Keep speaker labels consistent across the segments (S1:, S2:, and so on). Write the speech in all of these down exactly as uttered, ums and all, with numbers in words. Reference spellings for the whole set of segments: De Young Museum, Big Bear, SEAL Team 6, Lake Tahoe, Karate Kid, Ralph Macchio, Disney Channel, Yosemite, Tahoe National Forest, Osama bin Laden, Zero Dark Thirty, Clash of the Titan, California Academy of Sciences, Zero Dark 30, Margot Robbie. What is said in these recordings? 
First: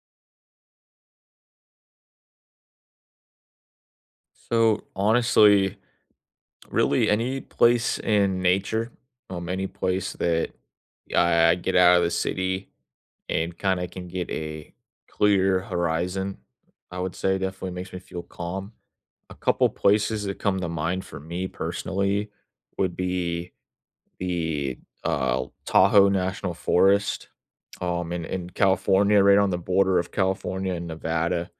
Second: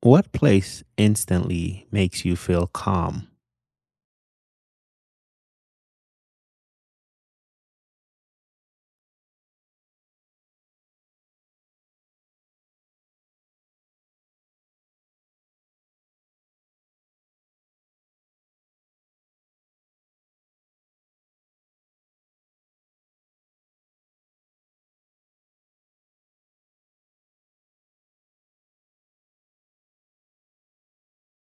S1: What place instantly makes you feel calm?
S2: So honestly, really any place in nature, um, any place that I, I get out of the city and kind of can get a clear horizon, I would say definitely makes me feel calm. A couple places that come to mind for me personally would be the uh, Tahoe National Forest, um, in in California, right on the border of California and Nevada,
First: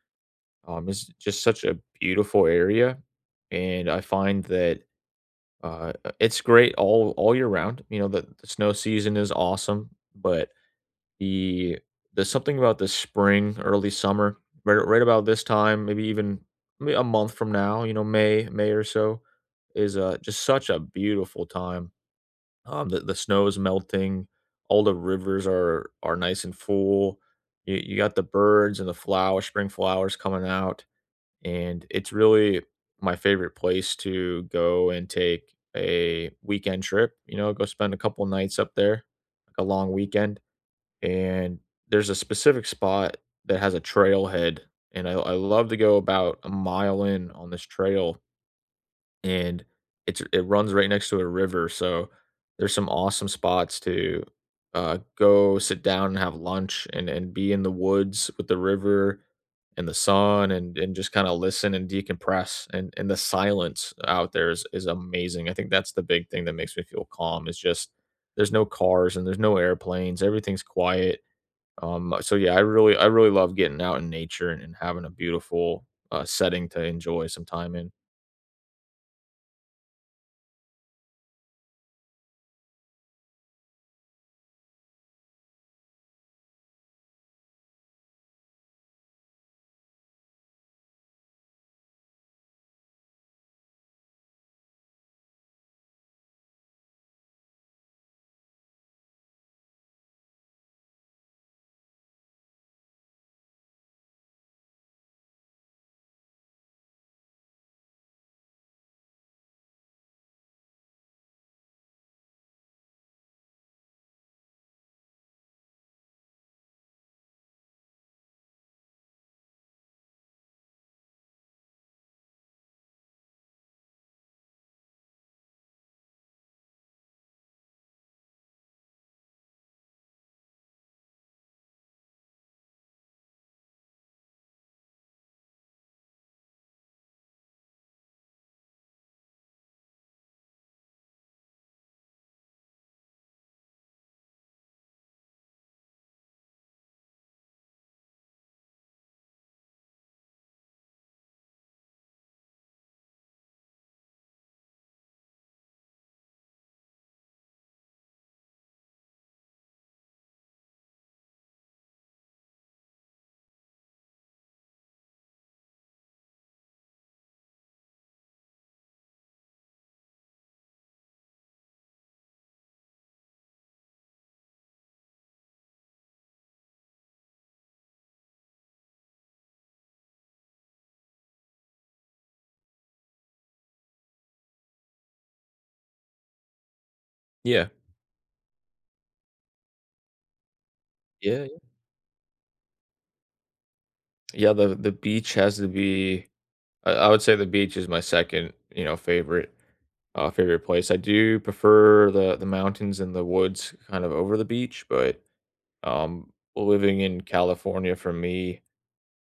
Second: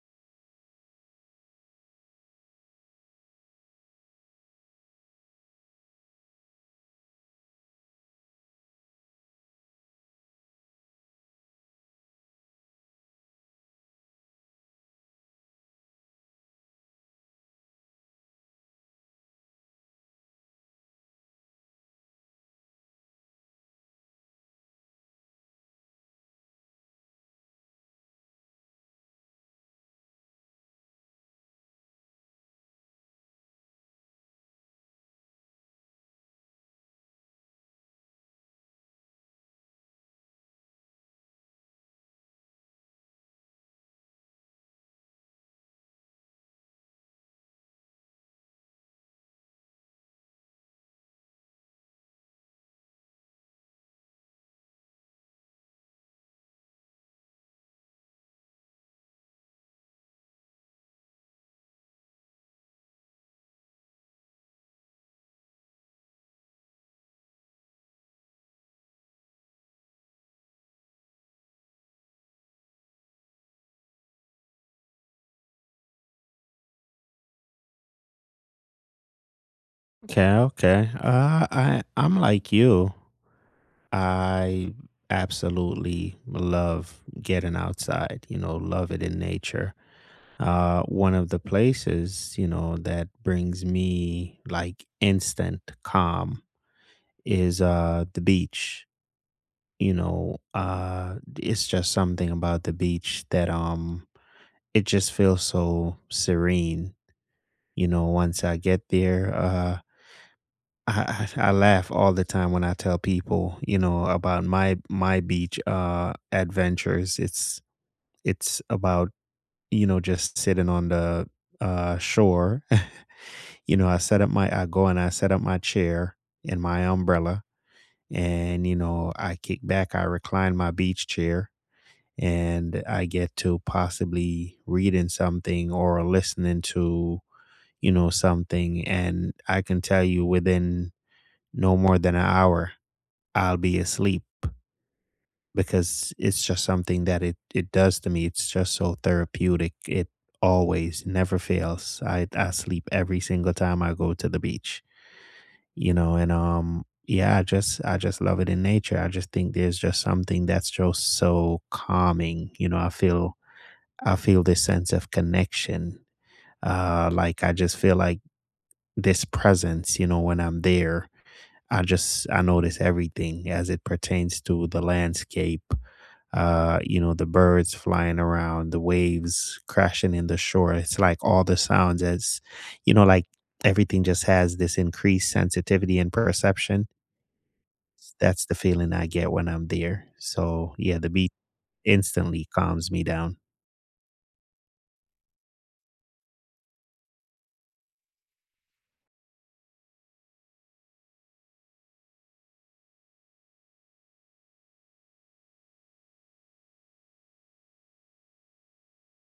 S2: um, it's just such a beautiful area, and I find that uh, uh, it's great all all year round. You know, the, the snow season is awesome, but the there's something about the spring, early summer, right, right about this time, maybe even maybe a month from now. You know, May May or so is uh, just such a beautiful time. Um, the the snow is melting, all the rivers are are nice and full. You, you got the birds and the flowers, spring flowers coming out, and it's really my favorite place to go and take a weekend trip. You know, go spend a couple nights up there, like a long weekend. And there's a specific spot that has a trailhead, and I, I love to go about a mile in on this trail, and it's it runs right next to a river, so there's some awesome spots to uh, go sit down and have lunch and and be in the woods with the river and the sun and and just kind of listen and decompress, and and the silence out there is is amazing. I think that's the big thing that makes me feel calm is just there's no cars and there's no airplanes. Everything's quiet. Um, so yeah, I really I really love getting out in nature and, and having a beautiful uh, setting to enjoy some time in.
S1: Okay, okay. Uh, I I'm like you. I absolutely love getting outside. You know, love it in nature. Uh, one of the places, you know, that brings me like instant calm is uh the beach. You know, uh, it's just something about the beach that um it just feels so serene. You know, once I get there, uh, I, I I laugh all the time when I tell people, you know, about my my beach uh adventures. It's it's about, you know, just sitting on the uh shore. You know, I set up my I go and I set up my chair and my umbrella, and you know, I kick back, I recline my beach chair, and I get to possibly reading something or listening to, you know, something, and I can tell you within no more than an hour, I'll be asleep because it's just something that it, it does to me. It's just so therapeutic. It always never fails. I, I sleep every single time I go to the beach, you know, and um yeah, I just I just love it in nature. I just think there's just something that's just so calming. You know, I feel I feel this sense of connection. Uh, like I just feel like this presence, you know, when I'm there, I just I notice everything as it pertains to the landscape. Uh, you know, the birds flying around, the waves crashing in the shore. It's like all the sounds, as you know, like everything just has this increased sensitivity and perception.
S2: Yeah.
S1: That's the feeling I get when I'm there. So yeah, the beach
S2: Yeah.
S1: instantly calms me down.
S2: Yeah, the the beach has to be I I would say the beach is my second, you know, favorite uh favorite place. I do prefer the the mountains and the woods kind of over the beach, but um living in California for me,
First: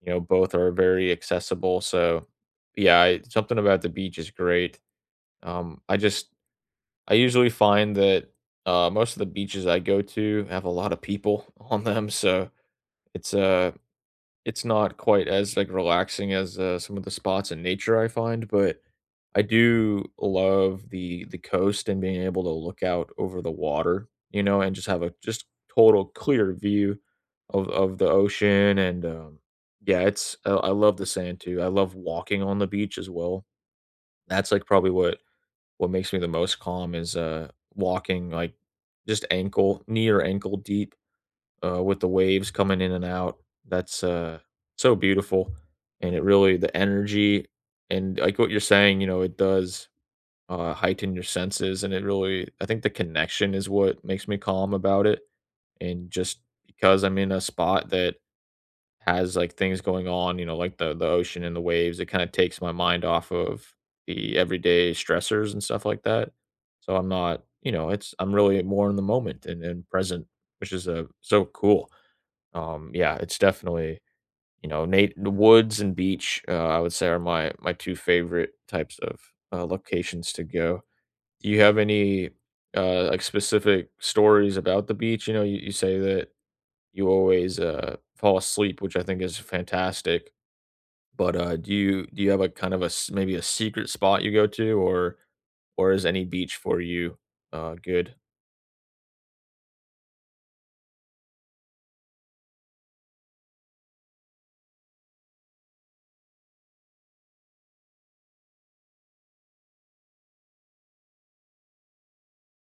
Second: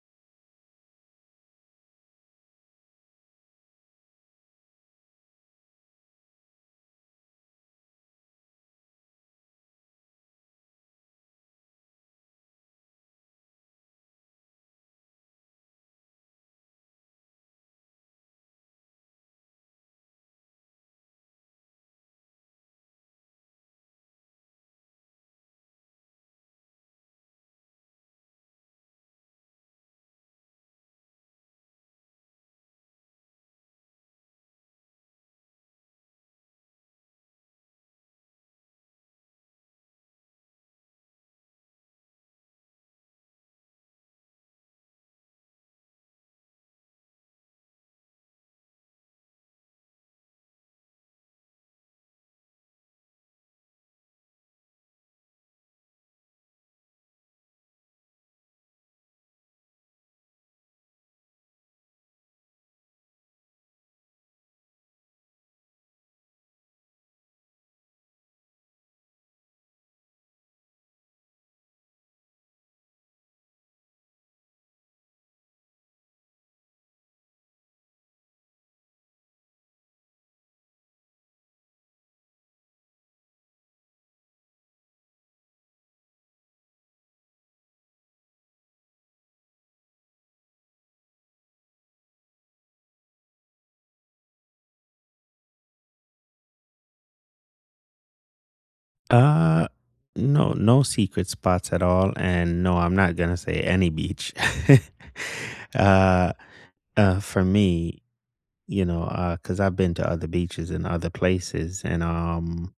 S2: you know, both are very accessible. So yeah, I, something about the beach is great. Um I just I usually find that uh most of the beaches I go to have a lot of people on them, so it's uh it's not quite as, like, relaxing as, uh, some of the spots in nature I find, but I do love the the coast and being able to look out over the water, you know, and just have a just total clear view of of the ocean and, um, yeah, it's I I love the sand too. I love walking on the beach as well. That's, like, probably what what makes me the most calm is, uh, walking, like, just ankle knee or ankle deep, uh, with the waves coming in and out. That's uh, so beautiful, and it really the energy and like what you're saying, you know, it does, uh, heighten your senses, and it really I think the connection is what makes me calm about it, and just because I'm in a spot that has like things going on, you know, like the the ocean and the waves, it kind of takes my mind off of the everyday stressors and stuff like that. So I'm not, you know, it's I'm really more in the moment and, and present, which is uh, so cool. Um, yeah, it's definitely, you know, Nate. The woods and beach, uh, I would say are my my two favorite types of, uh, locations to go. Do you have any, uh, like, specific stories about the beach? You know, you you say that you always, uh, fall asleep, which I think is fantastic, but, uh, do you do you have a kind of a s maybe a secret spot you go to, or or is any beach for you, uh, good?
S1: Uh, no, no secret spots at all. And no, I'm not gonna say any beach. uh uh, for me, you know, because 'cause I've been to other beaches in other places, and, um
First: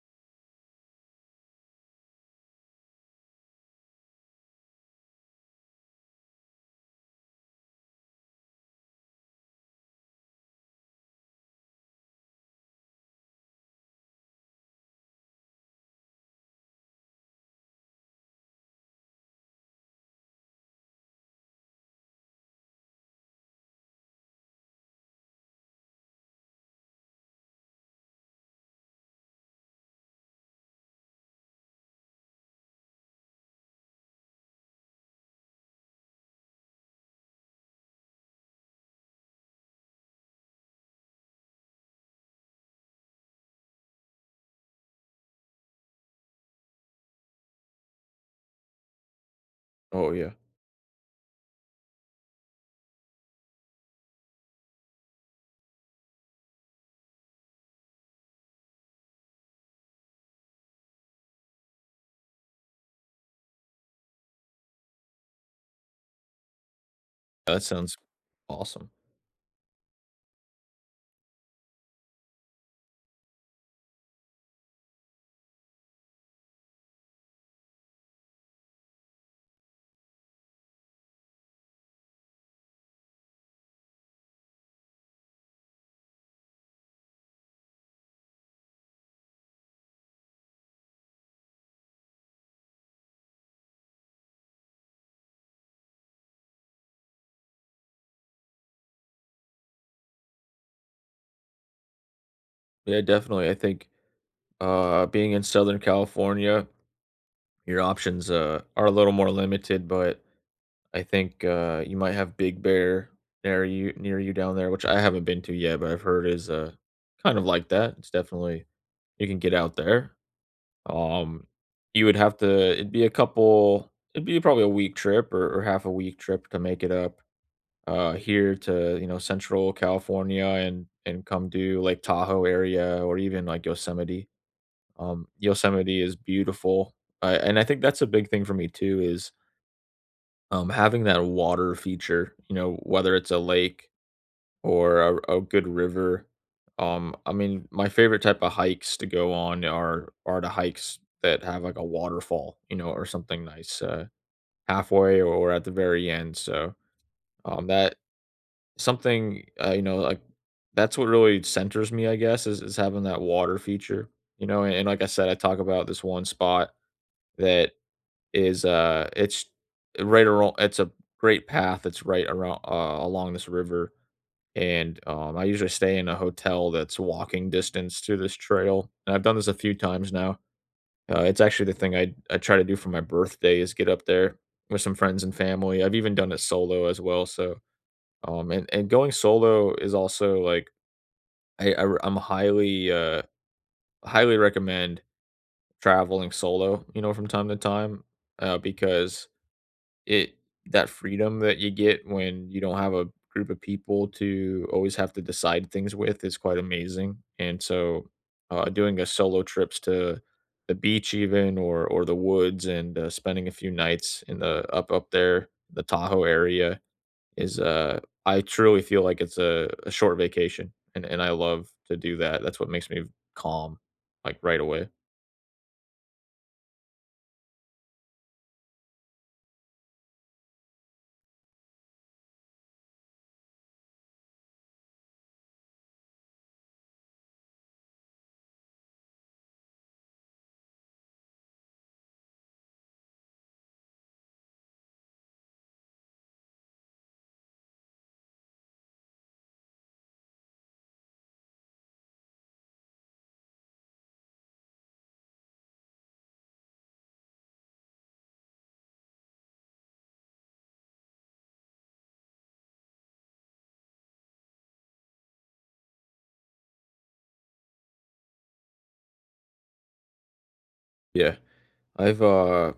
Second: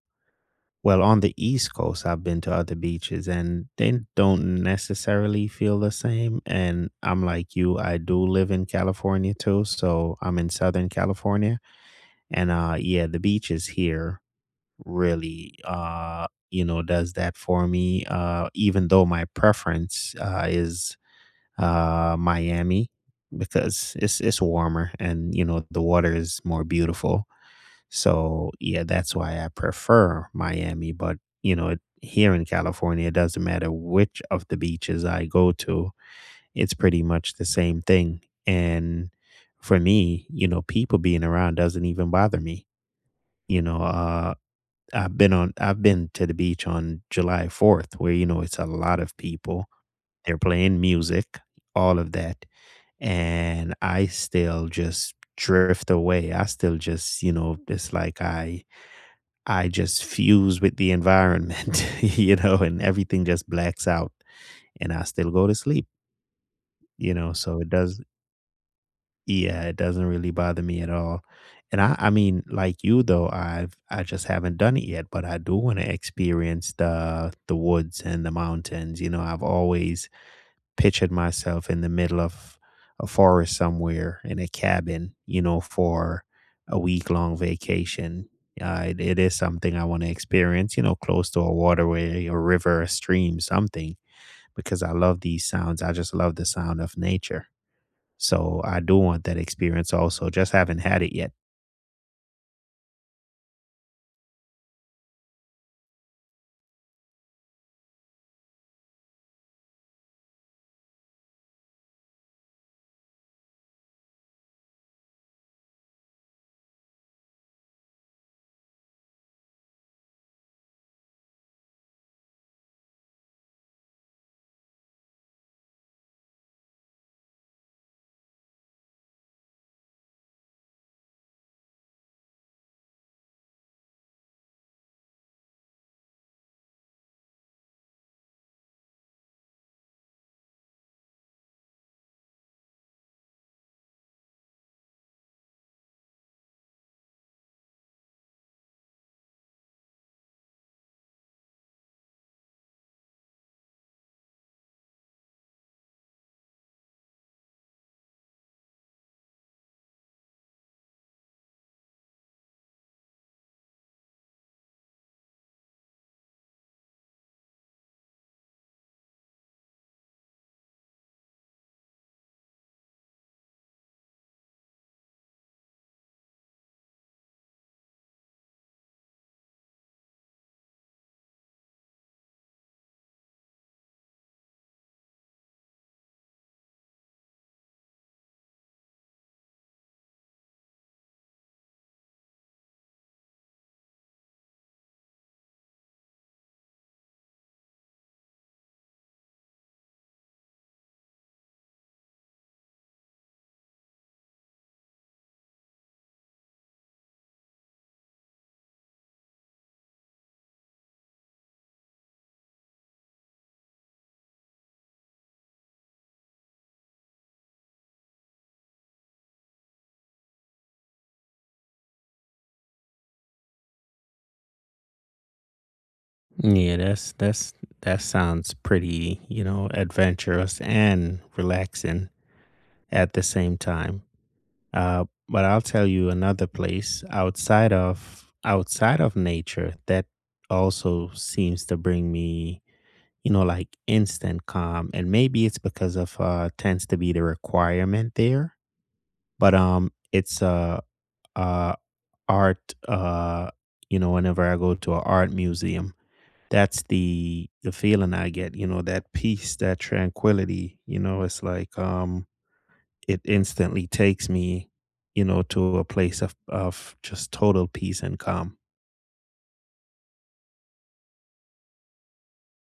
S1: well, on the East Coast, I've been to other beaches, and they don't necessarily feel the same, and I'm like you, I do live in California too, so I'm in Southern California, and, uh, yeah, the beaches here really, uh, you know, does that for me, uh, even though my preference, uh, is, uh, Miami because it's it's warmer and, you know, the water is more beautiful. So, yeah, that's why I prefer Miami, but, you know, it here in California, it doesn't matter which of the beaches I go to, it's pretty much the same thing, and for me, you know, people being around doesn't even bother me, you know, uh, I've been on I've been to the beach on July fourth where, you know, it's a lot of people,
S2: Oh, yeah.
S1: they're playing music, all of that, and I still just drift away, I still just, you know, it's like I I just fuse with the environment, you know, and everything just blacks out and I still go to sleep, you know, so
S2: That
S1: it
S2: sounds
S1: does,
S2: awesome.
S1: yeah, it doesn't really bother me at all. And I I mean, like you though, I've I just haven't done it yet, but I do want to experience the the woods and the mountains, you know, I've always pictured myself in the middle of a forest somewhere in a cabin, you know, for a week long vacation. Uh, it, it is something I want to experience, you know, close to a waterway, a river, a stream, something, because I love these sounds. I just love the sound of nature. So I do want that experience also, just haven't had it yet.
S2: Yeah, definitely, I think, uh, being in Southern California, your options, uh, are a little more limited, but I think, uh, you might have Big Bear near you near you down there, which I haven't been to yet, but I've heard is, uh, kind of like that. It's definitely you can get out there. Um, you would have to it'd be a couple it'd be probably a week trip or, or half a week trip to make it up, uh, here to, you know, Central California and and come do Lake Tahoe area or even like Yosemite. Um, Yosemite is beautiful, uh, and I think that's a big thing for me too is, um, having that water feature, you know, whether it's a lake or a, a good river. Um, I mean, my favorite type of hikes to go on are are the hikes that have like a waterfall, you know, or something nice, uh, halfway or at the very end. So um, that something, uh, you know, like that's what really centers me, I guess, is, is having that water feature, you know. And, and like I said, I talk about this one spot that is, uh, it's right around. It's a great path. It's right around, uh, along this river, and, um, I usually stay in a hotel that's walking distance to this trail, and I've done this a few times now. Uh, it's actually the thing I I try to do for my birthday is get up there with some friends and family. I've even done it solo as well, so, um, and and going solo is also, like, I i r I'm highly, uh highly recommend traveling solo, you know, from time to time, uh, because It that freedom that you get when you don't have a group of people to always have to decide things with is quite amazing, and so, uh, doing a solo trips to the beach even or or the woods and, uh, spending a few nights in the up up there, the Tahoe area is, uh, I truly feel like it's a a short vacation, and and I love to do that. That's what makes me calm, like, right away.
S1: Yeah, that's that's that sounds pretty, you know, adventurous and relaxing at the same time. Uh, but I'll tell you another place outside of outside of nature that also seems to bring me, you know, like instant calm. And maybe it's because of uh tends to be the requirement there. But um it's uh uh art. Uh you know, whenever I go to an art museum. That's the the feeling I get, you know, that peace, that tranquility, you know, it's like um it instantly takes me, you know, to a place of of just total peace and calm.
S2: Yeah. I've, uh,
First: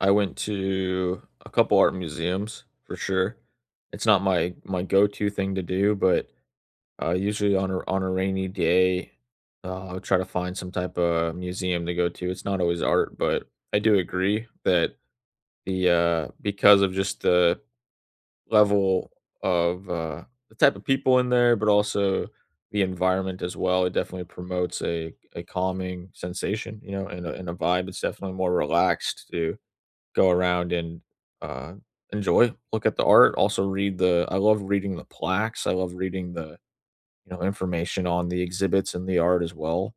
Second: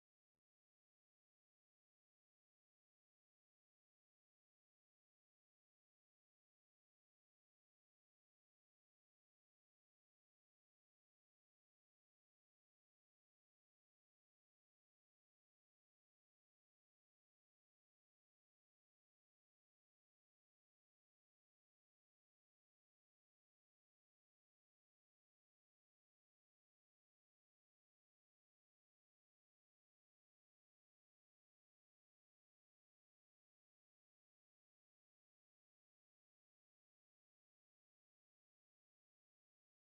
S2: I went to a couple art museums for sure. It's not my my go-to thing to do, but, uh, usually on a on a rainy day, uh, I'll try to find some type of museum to go to. It's not always art, but I do agree that the, uh, because of just the level of, uh, the type of people in there, but also the environment as well, it definitely promotes a a calming sensation, you know, and a and a vibe. It's definitely more relaxed to go around and, uh, enjoy, look at the art, also read the I love reading the plaques, I love reading the, you know, information on the exhibits and the art as well,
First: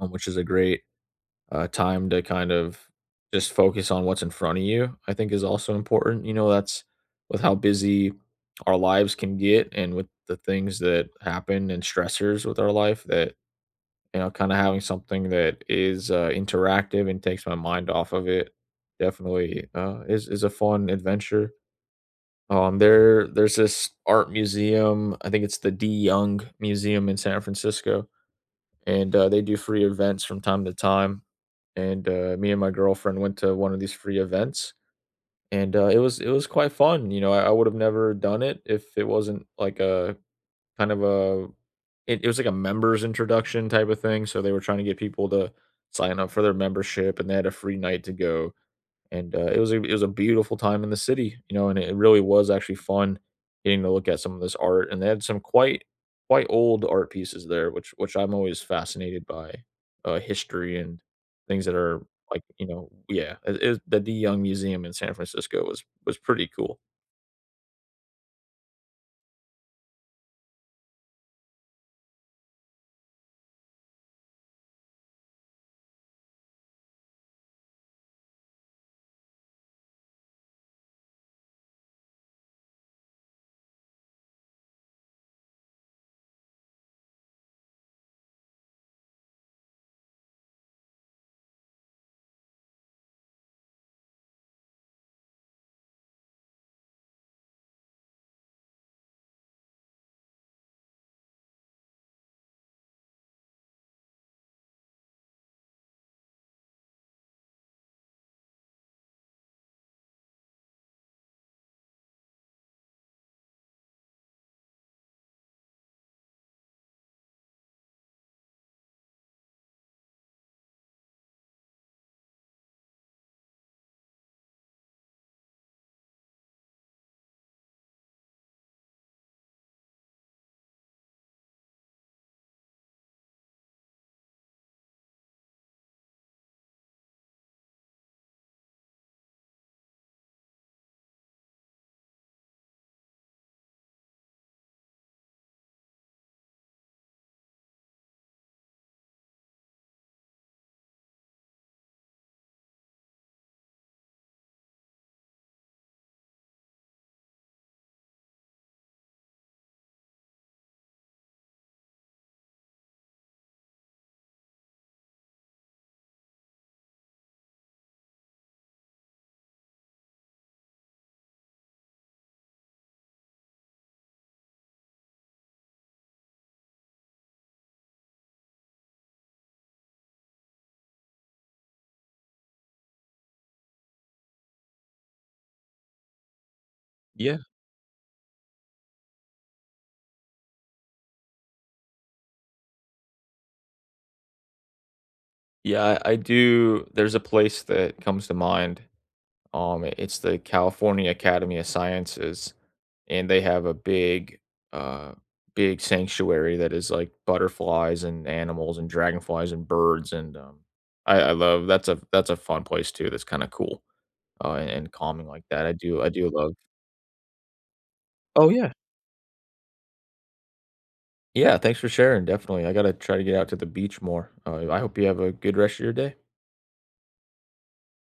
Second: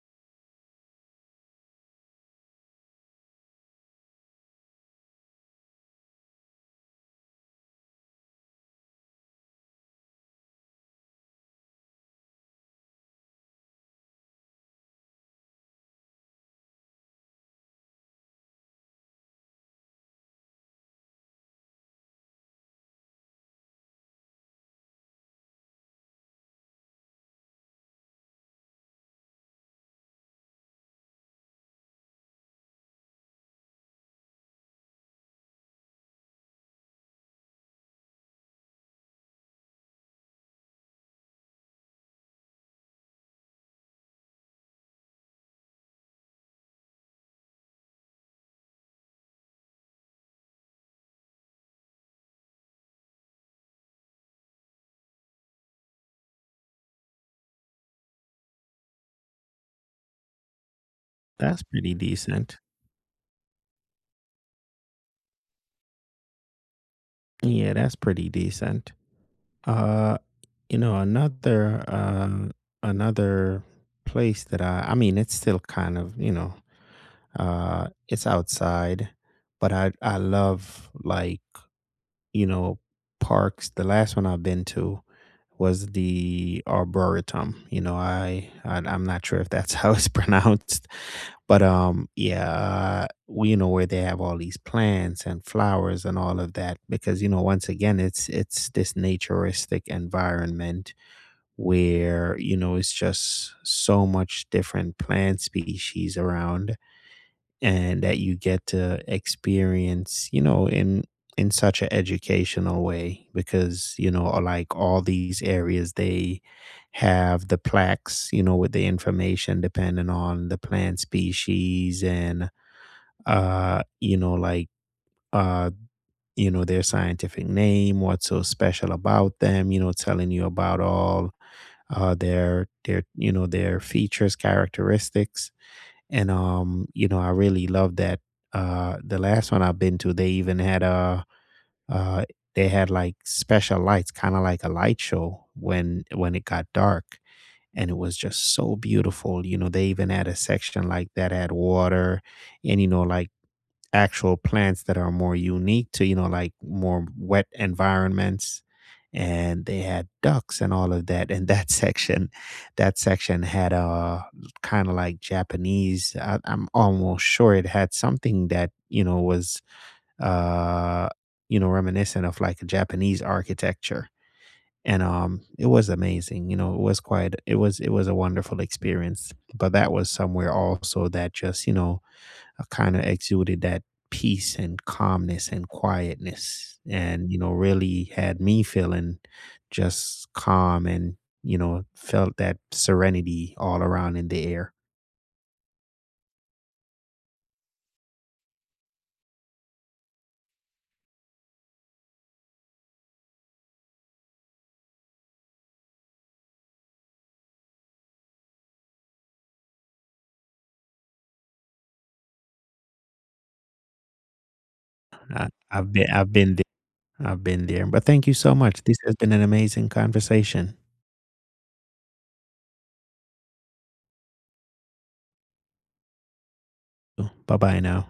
S2: um, which is a great, uh, time to kind of just focus on what's in front of you, I think is also important, you know, that's with how busy our lives can get and with the things that happen and stressors with our life, that you know, kinda having something that is, uh, interactive and takes my mind off of it definitely, uh, is is a fun adventure. Um, there there's this art museum, I think it's the D Young Museum in San Francisco, and, uh, they do free events from time to time, and, uh, me and my girlfriend went to one of these free events, and, uh, it was it was quite fun, you know, I I would've never done it if it wasn't like a kind of a, it it was like a members introduction type of thing, so they were trying to get people to sign up for their membership, and they had a free night to go, and, uh, it was a it was a beautiful time in the city, you know, and it really was actually fun getting to look at some of this art, and they had some quite quite old art pieces there, which which I'm always fascinated by, uh, history and
S1: That's
S2: things that
S1: pretty
S2: are like,
S1: decent.
S2: you know, yeah, it it the De Young Museum in San Francisco was was pretty cool.
S1: Yeah, that's pretty decent. Uh, you know, another uh another place that I I mean, it's still kind of, you know, uh it's outside, but I I love, like, you know, parks. The last one I've been to was the arboretum. You know, I, I I'm not sure if that's how it's pronounced, but um, yeah, we, you know, where they have all these plants and flowers and all of that, because you know, once again, it's it's this naturistic environment where you know, it's just so much different plant species around and that you get to experience, you know, in in such an educational way because, you know, uh, like all these areas, they have the plaques, you know, with the information depending on the plant species and, uh, you know, like uh, you know, their scientific name, what's so special about them, you know, telling you about all, uh their their you know, their features, characteristics, and um you know, I really love that. Uh the last one I've been to, they even had a uh they had like special lights, kind of like a light show, when when it got dark, and it was just so beautiful. You know, they even had a section like that had water, and you know, like actual plants that are more unique to, you know, like more wet environments. And they had ducks and all of that. And that section, that section had a kind of like Japanese. I, I'm almost sure it had something that, you know, was, uh, you know, reminiscent of like a Japanese architecture. And um, it was amazing. You know, it was quite, it was, it was a wonderful experience. But that was somewhere also that just, you know, kind of exuded that peace and calmness and quietness, and
S2: Yeah.
S1: you know, really had me feeling just calm, and you know, felt that serenity all around in the air.
S2: Yeah, I I do there's a place that comes to mind. Um, it's the California Academy of Sciences, and they have a big, uh, big sanctuary that is like butterflies and animals and dragonflies and birds and um, I, I love that's a that's a fun place too. That's kind of cool, uh, and, and calming like
S1: I,
S2: that. I
S1: i've
S2: do
S1: been
S2: I do
S1: i've
S2: love.
S1: been there I've been there, but thank you
S2: Oh
S1: so
S2: yeah,
S1: much, this has been an amazing conversation.
S2: yeah. Thanks for sharing. Definitely, I gotta try to get out to the beach more. Uh, I hope you have a good rest of your day.
S1: Bye bye now.